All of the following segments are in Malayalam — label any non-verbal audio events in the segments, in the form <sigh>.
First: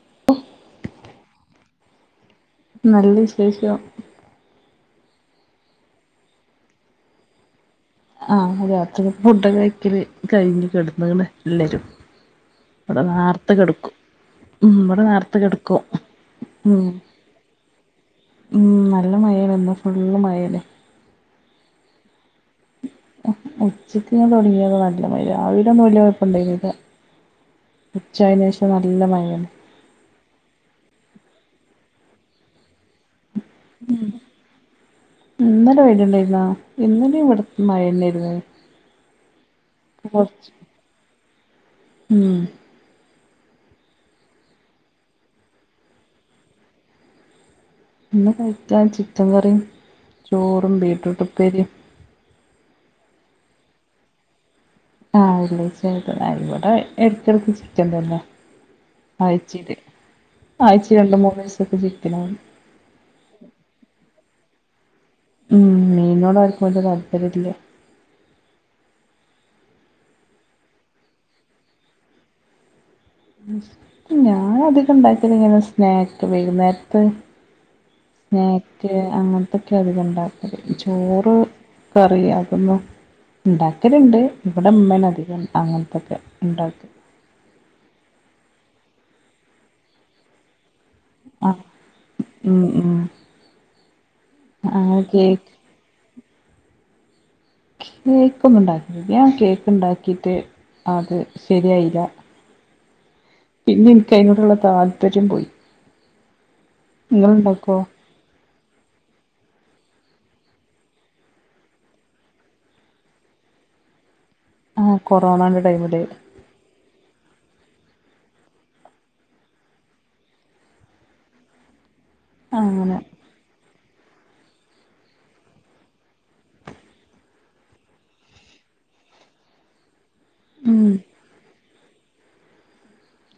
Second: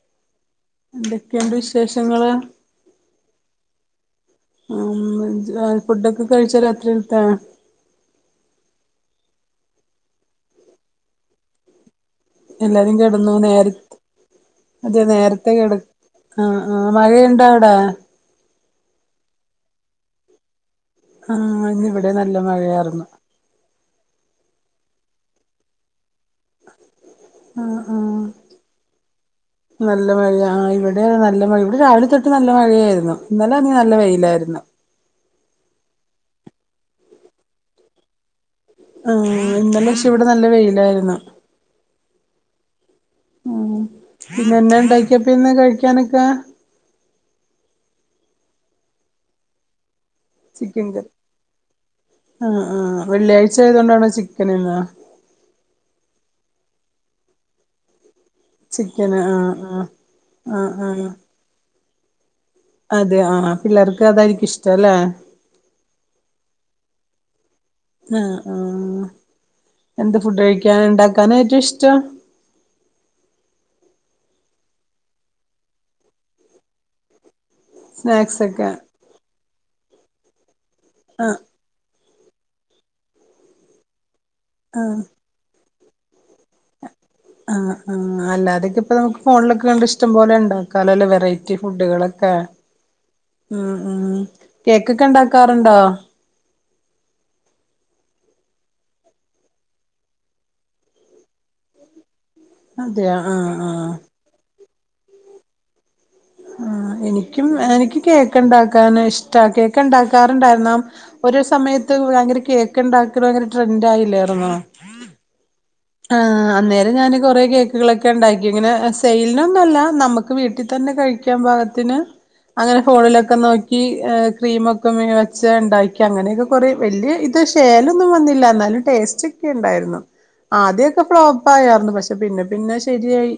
<inaudible> എന്തൊക്കെണ്ട് വിശേഷങ്ങള് നല്ല വിശേഷം ഉം ജ് ഫുഡൊക്കെ കഴിചോ രാത്രിക്കതെ ആഹ് രാത്രിക്കത്തെ ഫുഡൊക്കെ കഴിക്കല് കഴിഞ് കിടുന്നണ് എല്ലരും എല്ലാരും ഇവിടെ കിടന്നു നേർത്തെ നേര കെടുക്കും ഉ അതെ ഇവിടെ നേർത്തെ നേരത്തെ കിട കെടക്കും ആഹ് ഉം ആഹ് മഴയുണ്ട അവിടെ മ് നല്ല മഴേണ് ന്ന് ഫുള്ള് മഴല്ലേ ആ ഇന്ന് ഇവിടേം നല്ല മഴയാർന്നു ഉച്ചയ്ക്കങ് തുടങ്ങിയതാ നല്ല മഴ രാവിലൊന്നും വല്യ ണ്ടായീനില്ല ആഹ് ആഹ് ഉച്ചായേന് ശേഷം നല്ല മഴയാണ് നല്ല മഴ ആ ഇവിടെ നല്ല മഴ ഇവിടെ രാവിലെ തൊട്ട് നല്ല മഴയായിരുന്നു ഇന്നലെ നല്ല വെയിലായിരുന്നു ഇന്നലെ വെയിലുണ്ടായിരുന്നോ ഇന്നലെ ഇവിടെ മഴയായിരുന്ന് ഏഹ് ഇന്നലെ ക്ഷേ ഇവിടെ നല്ല വെയിലായിരുന്നു ഉം ഉ പിന്നന്നെ ണ്ടാക്കിപ്പോ ഇന്ന് കഴിക്കാനൊക്കെ ഇന്ന് ഉച്ച ചിക്കൻ കറീം ചോറും ചിക്കൻ കറി ബീട്രൂട്ട് ഉപ്പേരീം ആഹ് ആഹ് വെള്ളിയാഴ്ച ആയതോണ്ടാണോ ചിക്കന് ഇന്ന് ആഹ് വെള്ളിയാഴ്ച ആയതോണ്ട് ഇവിടെ എടക്കടുക്ക് ചിക്കൻ തന്നെ ചിക്കന് ആഹ് ആഴ്ച്ചീൽ ആഹ് ആഹ് ആഴ്ച്ചീ ആഹ് രണ്ട് മൂന്ന് ദിവസൊക്കെ ചിക്കന്നാന് അതെ ആ പിള്ളേർക്കു അതായിരിക്കിഷ്ടല്ലേ ഉംമീനിനോട ആർക്കും വല്യ താല്പര്യല്ല ആഹാ ആഹ് എന്ത് ഫുഡ് കഴിക്കൻ ഉണ്ടാക്കാന ഏറ്റവും ഇഷ്ട്ട ഞാൻ അധികം ഉണ്ടാക്കിയത് ഇങ്ങനെ സ്നാക്ക്സ് വൈകുനേരത്തെ സ്നാക്സ് ഒക്കെ സ്നാക്ക് അങ്ങനത്തൊക്കെ അധിക ഇണ്ടാക്കല് ചോറ് ആഹ് കറി അതൊന്നും ഉണ്ടാക്കലുണ്ട് ഇവിടെ ആഹ് ഉമ്മേന അധികം അങ്ങനത്തൊക്കെ ഉണ്ടാക്കും ആഹ് അല്ലാതൊക്കെ ഇപ്പൊ നമുക്ക് ഫോണൊക്കെ കണ്ട ഇഷ്ടം പോലെ ഉണ്ടാവും നല്ല നല്ലവെറൈറ്റി ആഹ് ഫുഡുകളൊക്കെ ഉം ഉം ഉം ഉം അങ്ങനെ കേക്കൊക്കെ കേക്ക് ഉണ്ടാക്കാറുണ്ടോ കേക്കൊന്ന ഉണ്ടാക്കില്ല ഞാൻ കേക്ക് ഉണ്ടാക്കിയിട്ട് അത് ശരിയായില്ല അതെയ ആഹ് ആഹ് എനിക്ക്അതിനോട്ള്ള താല്പര്യം പോയി ആഹ് എനിക്കും നിങ്ങളുണ്ടാക്കോ എനിക്ക് കേക്ക് ഇണ്ടാക്കാൻ ഇഷ്ട കേക്ക് ഇണ്ടാക്കാറുണ്ടായിുന്ന ഒരു സമയത്ത് ഭയങ്കര കേക്ക ഉണ്ടാക്കി ഭയങ്കര ട്രെൻഡയില്ലായിരുന്നു ആ കൊറോണന്റെ ടൈമില് അന്നേരം ഞാൻ കുറെ കേക്കുകളൊക്കെ ഉണ്ടാക്കി ഇങ്ങനെ സെയിലിനൊന്നുല്ല നമക്ക് വീട്ടിൽ തന്നെ കഴിക്ക ക്ക പാകത്തിന് അങ്ങനെ ഫോണില ക്കെ നോക്കി ക്രീമ ഒക്കെ വെച്ച ഉണ്ടാക്കി അങ്ങനെയൊക്കെ കൊറേ വല്യ ശേലൊന്നും വന്നില്ല എന്നാലും ടേസ്റ്റ് ഒക്കെ ഉണ്ടായിരുന്നു ഉം ആദ്യൊക്കെ ഫ്ലോപ്പ ആയാരുന്നു പക്ഷെ പിന്നെ പിന്നെ ശെരിയായി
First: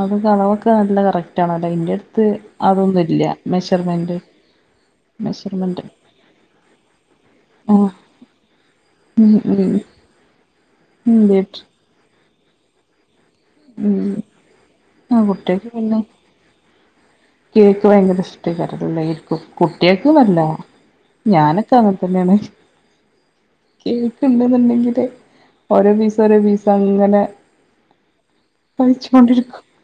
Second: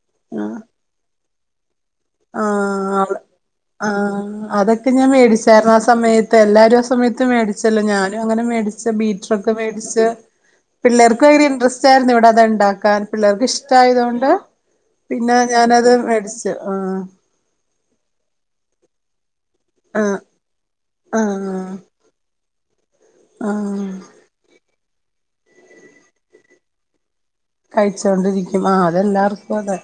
അത് അളവൊക്കെ നല്ല കറക്റ്റ് ആണല്ലോ അന്റെ അടുത്ത് അതൊന്നും ആഹ് ഇല്ല മെഷർമെന്റ് ഇപ്പോ ഞാൻ മേടിച്ചായിരുന്നു ആ മെഷർമെന്റ് സമയത്ത് എല്ലാവരും ആ സമയത്ത് മേടിച്ചല്ലോ ആഹ് ഞാനും അങ്ങനെ മേടിച്ച ഉം ബീറ്ററൊക്കെ ഉം മേടിച്ച് ഉം പിള്ളർക്ക് ഭയങ്കര ബീറ്റ് ഇൻട്രസ്റ്റ് ആയിരുന്നു ഇവിടെ അത ഉണ്ടാക്കാൻ പിള്ളേ ഉം ഇഷ്ടയതൊണ്ട് ആഹ് പിന്നെ കുട്ടികൾക്ക് ഞാനത് പിന്നെ മേടിച്ചു ആഹ് കേക്ക് ഭയങ്കര ഇഷ്ടിക്കരല്ലരിക്കും കുട്ടികൾക്ക ആഹ് അല്ല ആഹ് ഞാനൊക്കെ തന്നെയാണ് ആഹ് ണ്ടുണ്ടെങ്കില് ഓരോ പീസ ഓരോ പീസ അങ്ങനെ കഴിച്ചൊണ്ടിരിക്കും ആഹ് അതെല്ലാർക്കും കഴിച്ചോണ്ടിരിക്കും അതെ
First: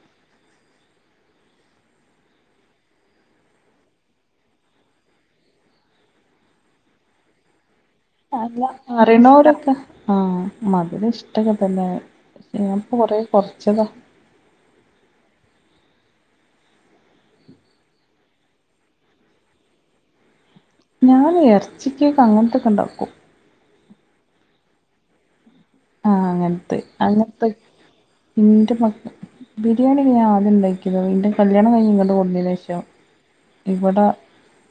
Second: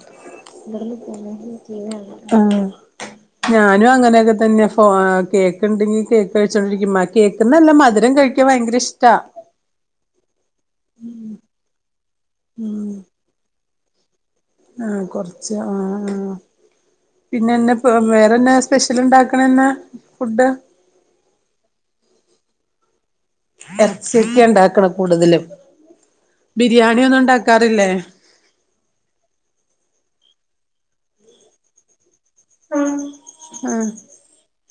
ആഹ് ഞാനും അങ്ങനെയൊക്കെ തന്നെ കേക്ക് ഉണ്ടെങ്കിൽ കേക്ക് കഴിച്ചോണ്ടിരിക്കും മ കേക്ക്ന്നല്ല മധുരം കഴിക്കാൻ ഭയങ്കര ഇഷ്ടാ അവരൊക്കെ ആഹ് മധുരം ഇഷ്ടൊക്കെ തന്നെ പ്പ കൊറേ കോർച്ചതാ ആഹ് കൊറച്ച് ആഹ് ആഹ് പിന്നെവേറെന്നാ സ്പെഷ്യൽ ഉണ്ടാക്കണന്ന ഫുഡ് ഞാൻ ഇറച്ചി കേക്ക് അങ്ങൻത്തൊക്കെ ഉണ്ടാക്കും ഇറച്ചക്ക ഉണ്ടാക്കണം കൂടുതലും ആഹ് ബിരിയാണി ഒന്നും ഉണ്ടാക്കാറില്ലേ എന്റെ മ ബിരിയാണി ഞാ ആദ്യം ഉണ്ടാക്കതാ എന്റെ കല്യാണം കഴിഞ്ഞ്ഇങ്ങട് കൊ പക്ഷം ആഹ് ഇവടെ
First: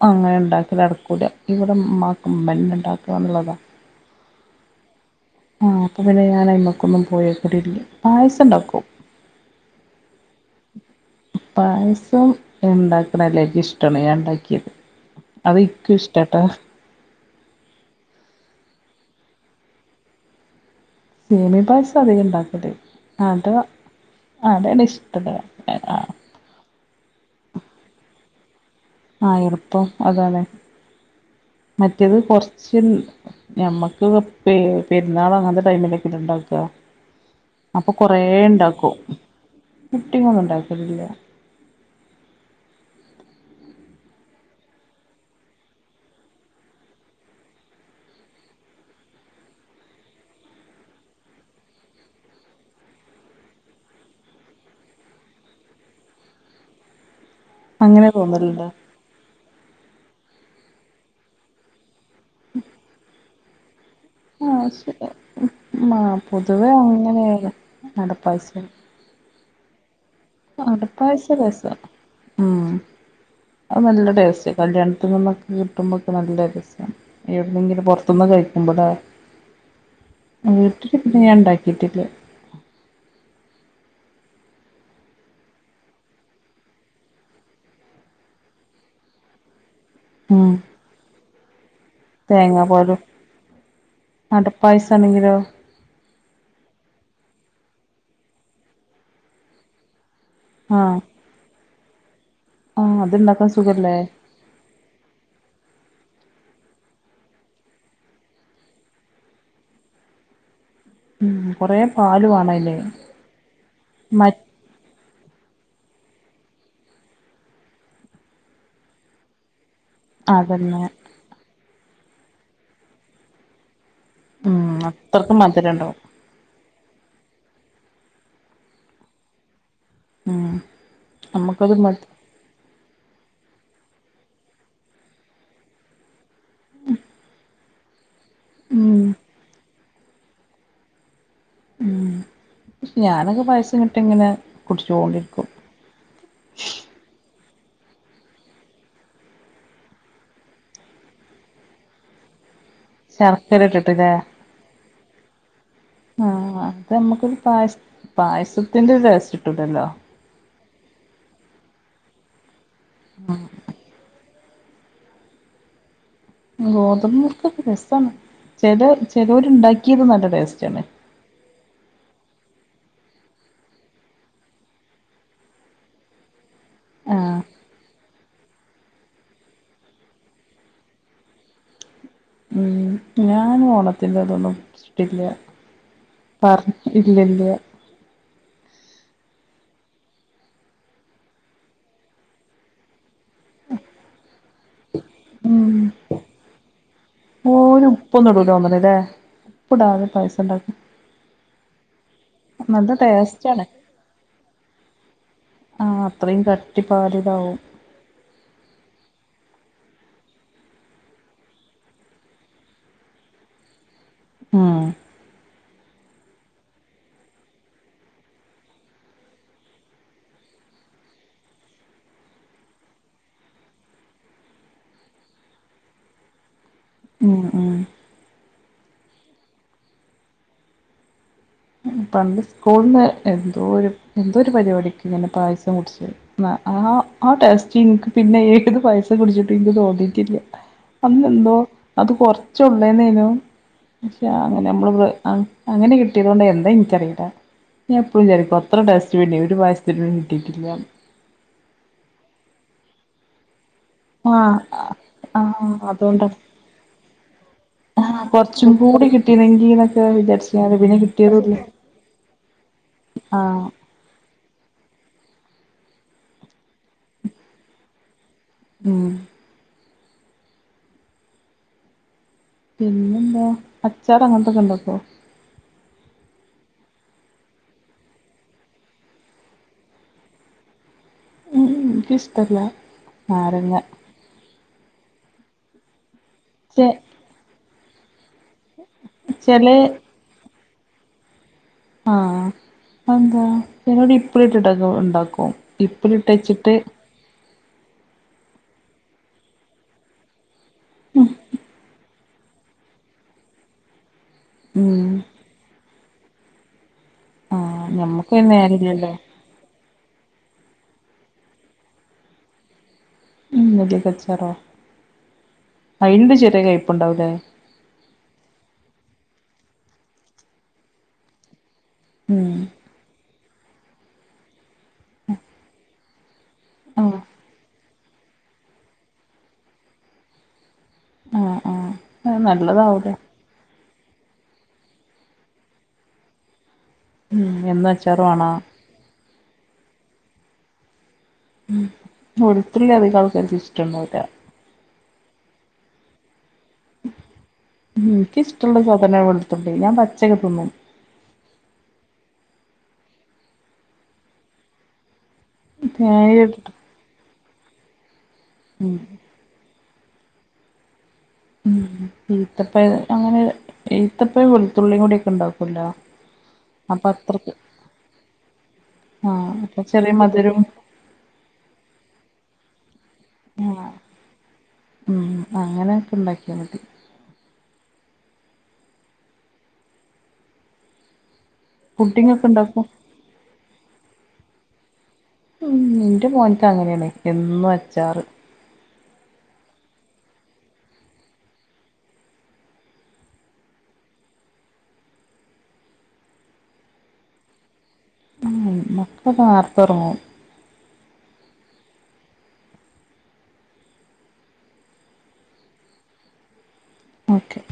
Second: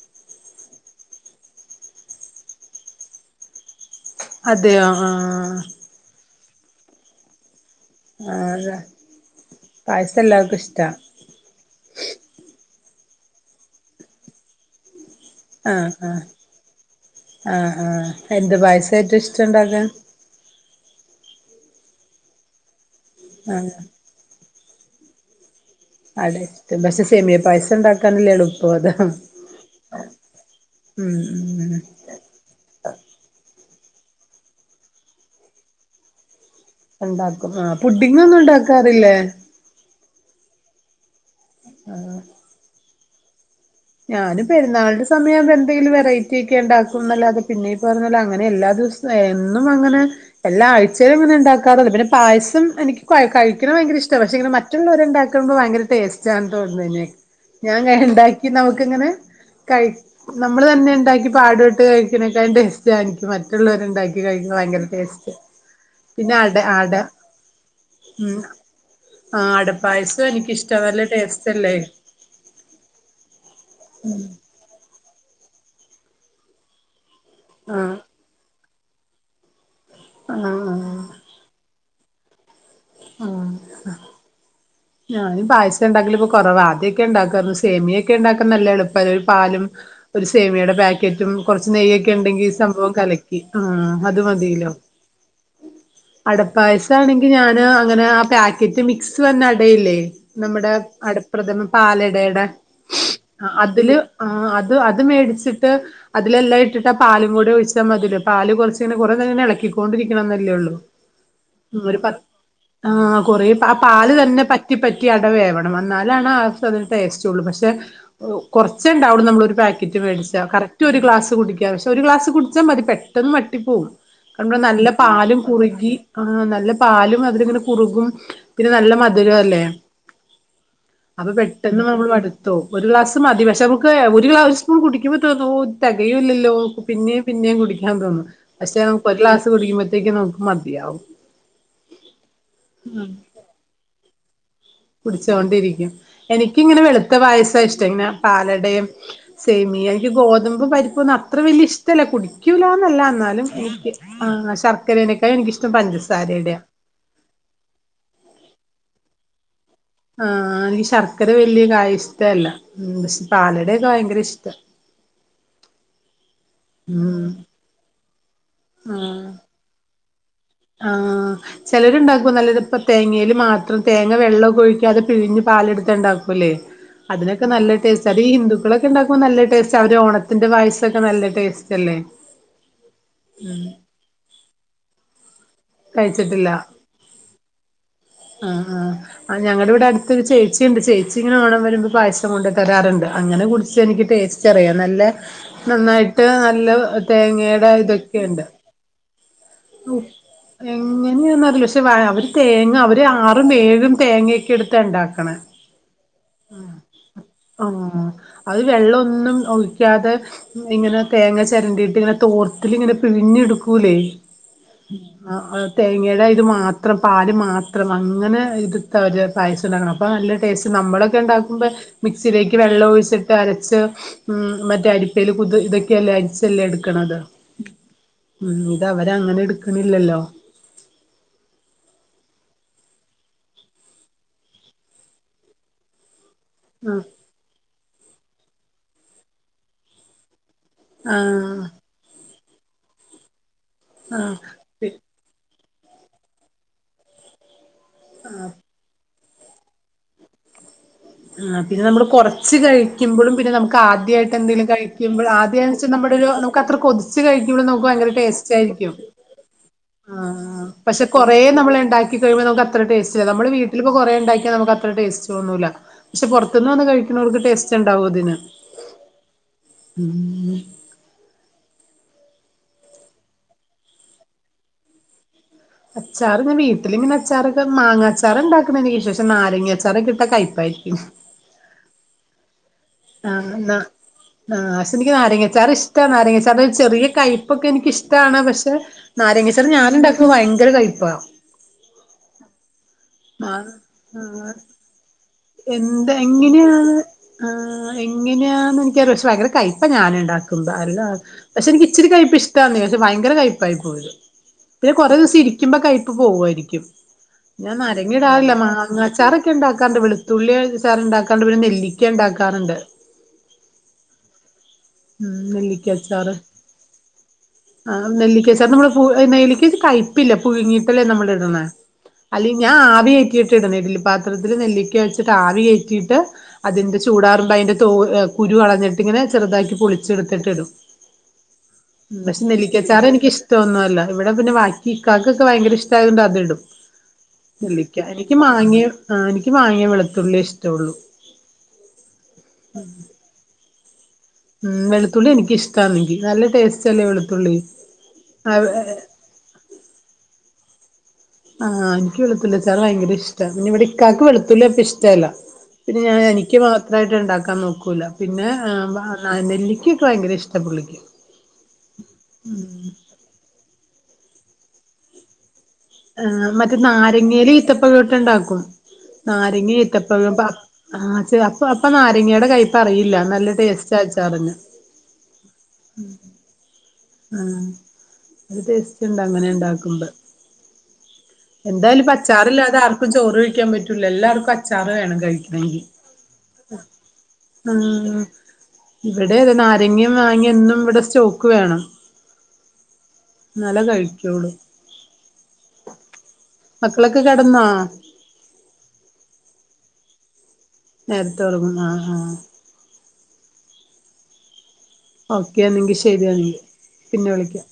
അങ്ങനെ ഉണ്ടാക്കൽ നടക്കൂല്ല ഇവിടെ മാക്ക മ്മന്നെ ഇണ്ടാക്കണം എന്നുള്ളതാ അതെയോ ആഹ് നമക്ക്പിന്നെ ഞാൻ അയ്മക്കൊന്നും പോയൽ കൂടില്ല ആത പായസ എല്ലാക്ക ഇഷ്ട പായസം ഉണ്ടാക്കണല്ലേക്ക് ഇഷ്ടമാണ് ഞാൻ ഉണ്ടാക്കിയത് ആഹ് ആഹ് ആഹ് ആഹ് എന്ത് പായസായിട്ട ഇഷ്ടംണ്ടാക്കാൻ സേമിയ പായസം അധികം ഉണ്ടാക്കല് അത ആഹ് അതെ ഇഷ്ടല ആ അതെ പക്ഷെ സെമിയ പയസ ഉണ്ടാക്കാനല്ലേ എളുപ്പം അത് ആഹ് എളുപ്പ അതണ് ഉം ഉം മ റ്റത് കുറച്ച് ഞമ്മക്ക് പെരുന്നാൾ അങ്ങനത്തെ ടൈമിലക്കെ ഉണ്ടാക്കും ഉണ്ടാക്കും ആഹ് അതഅപ്പൾ കുറേ പുഡിങ്ങൊന്നും ഉണ്ടാക്കും ഉണ്ടാക്കാറില്ലേ ഫുട്ടിങ്ങ ഒന്നും ഉണ്ടാക്കലില്ല ആഹ് ഞാന് പെരുന്നാളിൻ്റെ സമയാവുമ്പ എന്തേലും വെറൈറ്റി അക്കി എണ്ടാക്കും ന്നല്ലാതെ പിന്നീട് പറഞ്ഞ പോലെ അങ്ങനെ എല്ലാ സ് വും വേന്നും അങ്ങനെ എല്ലാ ആഴ്ചയിലും അങ്ങനെ ഉണ്ടാക്കാറോന്നു പിന്നെ പായസം എനിക്ക് കൊഴ കഴിക്ക്ണ്ഭയങ്കര ഇഷ്ട പക്ഷെങ്ങനെ മറ്റേ മറ്റുള്ളോരുണ്ടാക്കുമ്പോ ഭയങ്കര ടേസ്റ്റ് ആണ് തോന്നണ്നെ ഞാ അങ്ങനെ കെണ്ടാ തോന്നലുണ്ടോ ക്ക് ങ്ങനെ കൈ നമ്മള് തന്നെ ഇണ്ടാക്കി പാടുപെട്ട് കഴിക്ക്ണേക്കായും ടേസ്റ്റ് ആണ് ഇൻക്ക് മ മറ്റ് ള്ളോർ ഇണ്ടാ കഴിക്കുമ്പോ ആഹ് ഭയങ്കര ശരി ടേസ്റ്റ് ആഹ് പിന്നെ അട പൊതുവെ ആട അങ്ങനെയാണ് അടപ്പായസം ആടപ്പായസം എനിക്കിഷ്ട നല്ല അടപ്പായസം ടേസ്റ്റ് രസാ അല്ലേ ഉം അത് നല്ല ടേസ്റ്റ കല്യാണത്തിനന്നൊക്കെ കിട്ടുമ്പോക്കെ നല്ല രസവാണ് എവിടുന്നെങ്കിലും ആഹ് പുറത്തുന്ന് കഴി മ്പഴേ ആഹ് വീട്ടിൽ ആഹ് പിന്നെ ഞാൻ ഉണ്ടാക്കിയിട്ടില്ല ആഹ് ഞാനും പായസവുണ്ടാക്കലിപ്പൊ കുറവാ ആദ്യക്കെ ഉണ്ടാക്കുവാരുന്നു സേമിയായൊക്കെ ഉണ്ടാക്കാൻ നല്ല എളുപ്പവാ ഒരു പാലും ഒരു ഉം സേമിയയുടെ പാക്കറ്റും കുറച്ച് നെയ്യൊ ക്കെ ഉണ്ടെങ്കി തേങ്ങാ സംഭവം പാലും കലക്കി ആ അത് മതീലോ അടപ്പായസാണെങ്കിലോ അടപ്പായസം ആണെങ്കി ഞാന് അങ്ങനെ ആ പാക്കറ്റ് മിക്സ് വരുന്ന അടയില്ലേ നമ്മടെ ആഹ് അടപ്രഥമ പാലടയുടെ ആഹ് അത്ണ്ടാക്കാൻ അതില് സുഖല്ലേ ആ അത് അത് മേടിച്ചിട്ട് അതിലെല്ലാം ഇട്ടിട്ട് ആ പാലും കൂടി ഒഴിച്ച് നമ്മൾ മതില്ലോ പാല് കുറച്ചിങ്ങന കുറേ നേരം ഇങ്ങനെ ഇളക്കിക്കൊണ്ടിരിക്കണന്നല്ലേ ഒള്ളൂ ഉം കൊറേ ഒരു പ പാല് വേണം അയില് ആ കൊറ പ ആ പാല് മ തന്നെ പറ്റി പറ്റി അട വേവണം എന്നാലാണ് ആ സാധനം ടേസ്റ്റ് ഒള്ളൂ പക്ഷെ കൊറച്ചെ ഉണ്ടാവുള്ളു നമ്മളൊരു പാ ക്കറ്റ് മേടിച്ച അതന്നെ കറക്റ്റ് ഒരു ഗ്ലാസ് കുടിക്കാം പക്ഷെ ഒരു ഗ്ലാസ് കുടിച്ചാ മതി പെട്ടെന്ന് വട്ടി പോവും നമ്മള് ഉം നല്ല അത്രക്ക് പാലും കുറുകി മധുരണ്ടാവും ആഹ് നല്ല പാലും അതിലങ്ങനെ കുറുകും പിന്നെ നല്ല മധുരവുമല്ലേ ഉം അപ്പൊ നമ്മക്കത് പെട്ടെന്ന് മതി നമ്മൾ മടു ത്ത് പോവും ഒരു ഗ്ലാസ് മതി പക്ഷെ നമുക്ക് ഒരു ഗാസൊന്നും കുടിക്കുമ്പോ തോന്നും ഓ തെകയൂല്ലല്ലോ പിന്നെയും പിന്നേയും കുടിക്കാൻ തോന്നും പക്ഷെ ഉം നമുക്ക് ഒരു ക്ലാസ് കുടിക്കുമ്പോത്തേക്കും നമുക്ക് മതിയാവും ഉം ഞാനൊക്കെ പായസം കിട്ടിയ ഇങ്ങനെ കുടിച്ചോണ്ടിരിക്കും എനിക്കിങ്ങനെ വെളുത്ത പായസവാ ഇഷ്ടം ഇങ്ങനെ പാലടയും സേമിയ എനിക്ക് ഗോതമ്പും പരിപ്പൊന്നും അത്ര വലിയ ഇഷ്ടല്ല കുടി ക്കൂലാന്നല്ല അന്നാലും ശർക്കര എനിക്ക് ഇട്ടിട്ടില്ലേ ആ ശർക്കരേനേക്കായും എനിക്കിഷ്ടം പഞ്ചസാ ആഹ് അത് നമ്മക്കൊരു പായസ പായസത്തിന്റെ ടേസ്റ്റ് കിട്ടൂല്ലല്ലോ ആ എനിക്ക് ശർക്കര വല്യ കായ ഇഷ്ടല്ല പക്ഷെ പാലടയൊക്കെ ഭയങ്കര ഇഷ്ടവാ ഗോതമ്പ് ഉം മുറുക്കൊക്കെ രസമാണ് ചേലോ ആഹ് ചെലോരുണ്ടാക്കിത് നല്ല ടേസ്റ്റാണ് ആഹ് ചിലരുണ്ടാക്കും നല്ലത് ഇപ്പ തേങ്ങയില് മാത്രം തേങ്ങ വെള്ളവൊക്കെ ഒഴിക്കാതെ പിഴിഞ്ഞ് പാലെടുത്ത് ഉണ്ടാക്കൂല്ലേ ആഹ് അതിനൊക്കെ നല്ല ടേസ്റ്റ് അതീ ഹിന്ദുക്കളൊക്കെ ഉണ്ടാക്കുമ്പോ നല്ല ടേസ്റ്റ് അവര് ഓണത്തിന്റെ പായസ്സവൊക്കെ നല്ല ടേസ്റ്റല്ലേ ഉം ഞാൻ ഓണത്തിന്റെ അതൊന്നും കഴിച്ചിട്ടില്ല കഴിച്ചിട്ടില്ല ആഹ് ആഹ് ആ ഞങ്ങളുടെ ഇവിടെ അടുത്തൊരു ചേച്ചി ഉണ്ട് ചേച്ചി ഇങ്ങനെ ഓണം വരുമ്പോ പായസം കൊണ്ട് തരാറുണ്ട് അങ്ങനെ കുടിച്ച് എനിക്ക് ടേ സ്റ്ററിയാം നല്ല ഉം നന്നായിട്ട് നല്ല തേങ്ങയുടെ ഇതൊക്കെ ഉപ്പൊന്നും ഇടൂല തോന്നണല്ലെ ഉപ്പിടാതെ പായസം ഉണ്ടാ എങ്ങനെ എങ്ങനെയാന്ന് അറിയില്ല പക്ഷെ അവര് തേങ്ങ നല്ല അവര് ആറും ടേസ്റ്റാണ് ഏഴും തേങ്ങയൊക്കെ എടുത്താ ഒണ്ടാക്കണേ ആ അത്രയും കട്ടി പാല് ഇതാവും ആഹ് അത് വെള്ളവൊന്നും ഒഴിക്കാതെ ഇങ്ങനെ തേങ്ങ ചരണ്ടിട്ട് ഇങ്ങനെ തോർത്തിൽ ഇങ്ങനെ പിഴിഞ്ഞ് എടുക്കൂലേ ഉം തേങ്ങയുടെ ഇത് മാത്രം പാല് മാത്രം അങ്ങനെ ഇത് തെ അവര് പായസം ഉണ്ടാക്കണം അപ്പോൾ നല്ല ടേസ്റ്റ് നമ്മളൊക്കെ ഉണ്ടാക്കുമ്പോൾ മിക്സിയിലേക്ക് വെള്ളം ഒഴിച്ചിട്ട് അരച്ച് ഉം മറ്റേ അരിപ്പേൽ കുതി ഇതൊ ക്കെയല്ലേ അരിച്ചല്ലെ എടുക്കുന്നത് ഉം ഉം ഇത് അവരെ അങ്ങനെ എടുക്കണില്ലല്ലോ പണ്ട് സ്കൂളില് എന്തോ ഒരു എന്തോ ഒരു പരിപാടിക്ക് ഇങ്ങനെ പായസം കുടിച്ച് ആ ആ ആ ടേസ്റ്റ് എനിക്ക് പിന്നെ ഏത് പായസം കുടിച്ചിട്ടും എനിക്ക് തോന്നിയിട്ടില്ല അന്നെന്തോ ആഹ് അത് കൊറച്ചള്ളേന്നേനും പക്ഷെ ആഹ് ആ നമ്മൾ അങ്ങനെ കിട്ടിയത് കൊണ്ട് എന്താ എനിക്കറിയില്ലാ ഞാൻ എപ്പോഴും വിചാരിക്കും അത്ര ടേസ്റ്റ് പിന്നെ ഒരു പായസത്തിനും കിട്ടിയിട്ടില്ല എന്നാ നമ്മളെ പിന്നെ കുറച്ച് കഴിക്കുമ്പോഴും പിന്നെ നമുക്ക് ആദ്യം ആദ്യായിട്ട് ആഹ് എന്തെങ്കിലും കഴിക്കുമ്പോൾ ആദ്യം ആഹ് വെച്ച നമ്മള് അതുകൊണ്ടാ അത്ര കൊതിച്ച് കഴിക്കുമ്പോ നമക്ക് ഭയര ആഹ് ടേസ്റ്റ് കൊറച്ചും ആയിരിക്കും കൂടി കിട്ടീനെങ്കി എന്നൊക്കെ ആ വിചാരിച്ച് ഞാന് പിന്നെ പക്ഷെ കൊറ കിട്ടിയതുല്ല നമ്മൾ ഉണ്ടാക്കി കഴിയുമ്പോ നമുക്ക് അത്ര ടേസ്റ്റ് നമ്മ ആഹ് വീട്ടിൽ ഇപ്പൊ കൊറേ ഉണ്ടാക്കാൽ നമുക്ക് അത്ര ടേസ്റ്റ് തന്നൂില്ല പക്ഷെ പുറത്തുനിന്ന് വന്ന് കഴിക്കുന്നവർക്ക് ടേസ്റ്റ് ഉണ്ടാവും അതിന് മം ഉം പിന്നെന്തോ അച്ചാർ അന്നൊക്കെ ഉണ്ടാക്കുമോ അച്ചാറ് വീട്ടിലിങ്ങനെ അച്ചാറൊക്കെ മാങ്ങാ അച്ചാർ ഉണ്ടാക്കുന്ന നാരങ്ങി അച്ചാൊക്കെ ഇട്ടാ കയപ്പായിരിക്കും ഉം മം എനിക്ക് ഇഷ്ടല്ല ആ എന്ന എനിക്ക് നാരങ്ങ അച്ചാർ ഇഷ്ടാണ് നാരങ്ങ അച്ചാർ ചെ ചെറിയ കൈപ്പ് ഇപ്പൊക്കെ എനിക്കിഷ്ടമാണ് പക്ഷെ നാരങ്ങ അച്ചാർ ചെലെ ഞാൻ ഉണ്ടാക്കും ഭയങ്കര കഴിപ്പമാണ് ആഹ് എന്ത് <unintelligible> ഉണ്ടാക്കോ എന്താ എങ്ങനെയാണ് ആ എങ്ങനെയാന്ന് എനിക്കറിയ പക്ഷെ ഭയങ്കര കയ്പപ്പ ഞാൻ ഉണ്ടാക്കുമ്പോൾ അല്ല പക്ഷെ എനിക്ക് ഇച്ചരി കൈപ്പ് ഇഷ്ടം ആണ് ഭയങ്കര കൈപ്പായി പിന്നെ ഉം കുറേ ദിവസം ഇരിക്കും ഇരിക്കുമ്പോൾ കൈപ്പ് പോയിരിക്കും ആഹ് ഞമ്മക്ക് അയിന് നരങ്ങിടാറില്ല മാങ്ങ നേരല്ലല്ലോ അച്ചാർ ഉണ്ടാക്കാറുണ്ട് വെളുത്തുള്ളി അച്ചാർ ഉണ്ടാക്കാറുണ്ട് നെല്ലിക്ക ഉണ്ടാക്കാറുണ്ട് ഉ നെല്ലിക്ക അച്ചാറോ ഉം നെല്ലിക്ക അച്ചാറ് അതിന്റെ ചെറിയ കയപ്പുണ്ടാവൂല്ലേ ആ നെല്ലിക്ക അച്ചാറിന് നമ്മള് നെല്ലിക്കേി കയപ്പില്ല പുഴങ്ങിയിട്ടല്ലേ നമ്മൾ ഇടുന്ന അല്ല ഉം ഞാൻ ആവി കയറ്റിട്ടിട ഇഡലി പാത്രത്തിലെ നെല്ലിക്ക വെച്ചിട്ട് ആവി കയറ്റിയിട്ട് അതിന്റെ ആഹ് ചൂടാറുണ്ട് അതിന്റെ തോല് കുരു അളഞ്ഞിട്ടി ഇങ്ങനെ ചെറുതാക്കി പൊളിച്ചെടുത്തിട്ട് ഇടും ആഹ് ആഹ് അത് പക്ഷേ നെല്ലിക്ക നല്ലതാവൂല ഇഷ്ടമല്ല ഇഷ്ടൊന്നുമല്ല ഇവിടെ പിന്നെ ഇക്കാക്ക് ഭയങ്കര ഇഷ്ടമായതുകൊണ്ട് അത് ഇടും ഉം എന്നും നെല്ലിക്ക അച്ചാറ് എനിക്ക് വാണോ മാങ്ങയും വെളുത്തുള്ളിയിേ ഇഷ്ടള്ളു ഉ ഒത്തിരി അധികം ആൾക്കാർക്ക് ഇഷ്ടം ഉണ്ടാവില്ല ഉം വെളുത്തുള്ളി എനിക്കിഷ്ടമാണ് നല്ല ടേസ്റ്റ് അല്ലേ വെളുത്തുള്ളി എനിക്കിഷ്ടമുള്ള ആ മൊതലാണ് വെളുത്തുള്ളി ഞാൻ പച്ചക്കെ തിന്നും ആഹ് എനിക്ക് വെളുത്തുള്ളി ഭയങ്കര ഇഷ്ടാ ഇവിടെ ഇക്കാക്ക് വെളുത്തുള്ള ഇഷ്ടല്ലാ പിന്നെ ഞാൻ തേങ്ങ എനിക്ക് ഇട്ടിട്ട് മാത്രമായിട്ട് ഉണ്ടാക്കാൻ നോക്കൂല പിന്നെ ഉം ആഹ നെല്ലിക്കയൊക്കെ ഭയങ്കര ഇഷ്ടപുള്ളിക്കക്ക് ഉം ഈത്തപ്പ അങ്ങനെ ഈത്തപ്പ വെളുത്തുള്ളിയ കൂടി ഒക്കെ ഉണ്ടാക്കൂല്ലോ ആ് മറ്റേ നാരങ്ങൽ ഈത്തപ്പഴോട്ട ഉണ്ടാക്കും ആഹ് നാരങ്ങി അപ്പൊ ചെറിയ ഈത്തപ്പഴ മധുരം ആഹ് അപ്പ അപ്പൊ നാരങ്ങയുടെ കൈയിപ്പ അറിയില്ല നല്ല ടേസ്റ്റ് അച്ചാറിന് മം അങ്ങനെയൊക്കെ ഉണ്ടാക്കിയാൽ മതി ആ അത് ടേസ്റ്റ് ഉണ്ട് അങ്ങനെ ഉണ്ടാക്കുമ്പോൾ എന്തായാലും പുഡിംഗ് അച്ചാർ ഒക്കെ ഇല്ലാതെ ഉണ്ടാക്കും ചോറ് കഴിക്കാൻ പറ്റൂില്ല എല്ലാവർക്കും അച്ചാറ് വേണം കഴിക്കും മം എന്റെ മോൻക്ക് അങ്ങനെയാണ് എന്നും ആഹ് അച്ചാറ് ഇവിടെ നാരങ്ങയും മാങ്ങയും എന്നും ഇവിടെ സ്റ്റോക്ക് വേണം എന്നാലോ കഴിക്കോളൂ മക്കളൊക്കെ കിടന്നാ മക്കളക്കെ നേർത്തറൊങ്ങും. നേരത്തെർങ്ങുന്നാ ആഹ് ആഹ ഓക്കൊന്നെങ്കിൽ ശരിയാന്ന് പിന്നെ ഓക്കെ വിളിക്കാം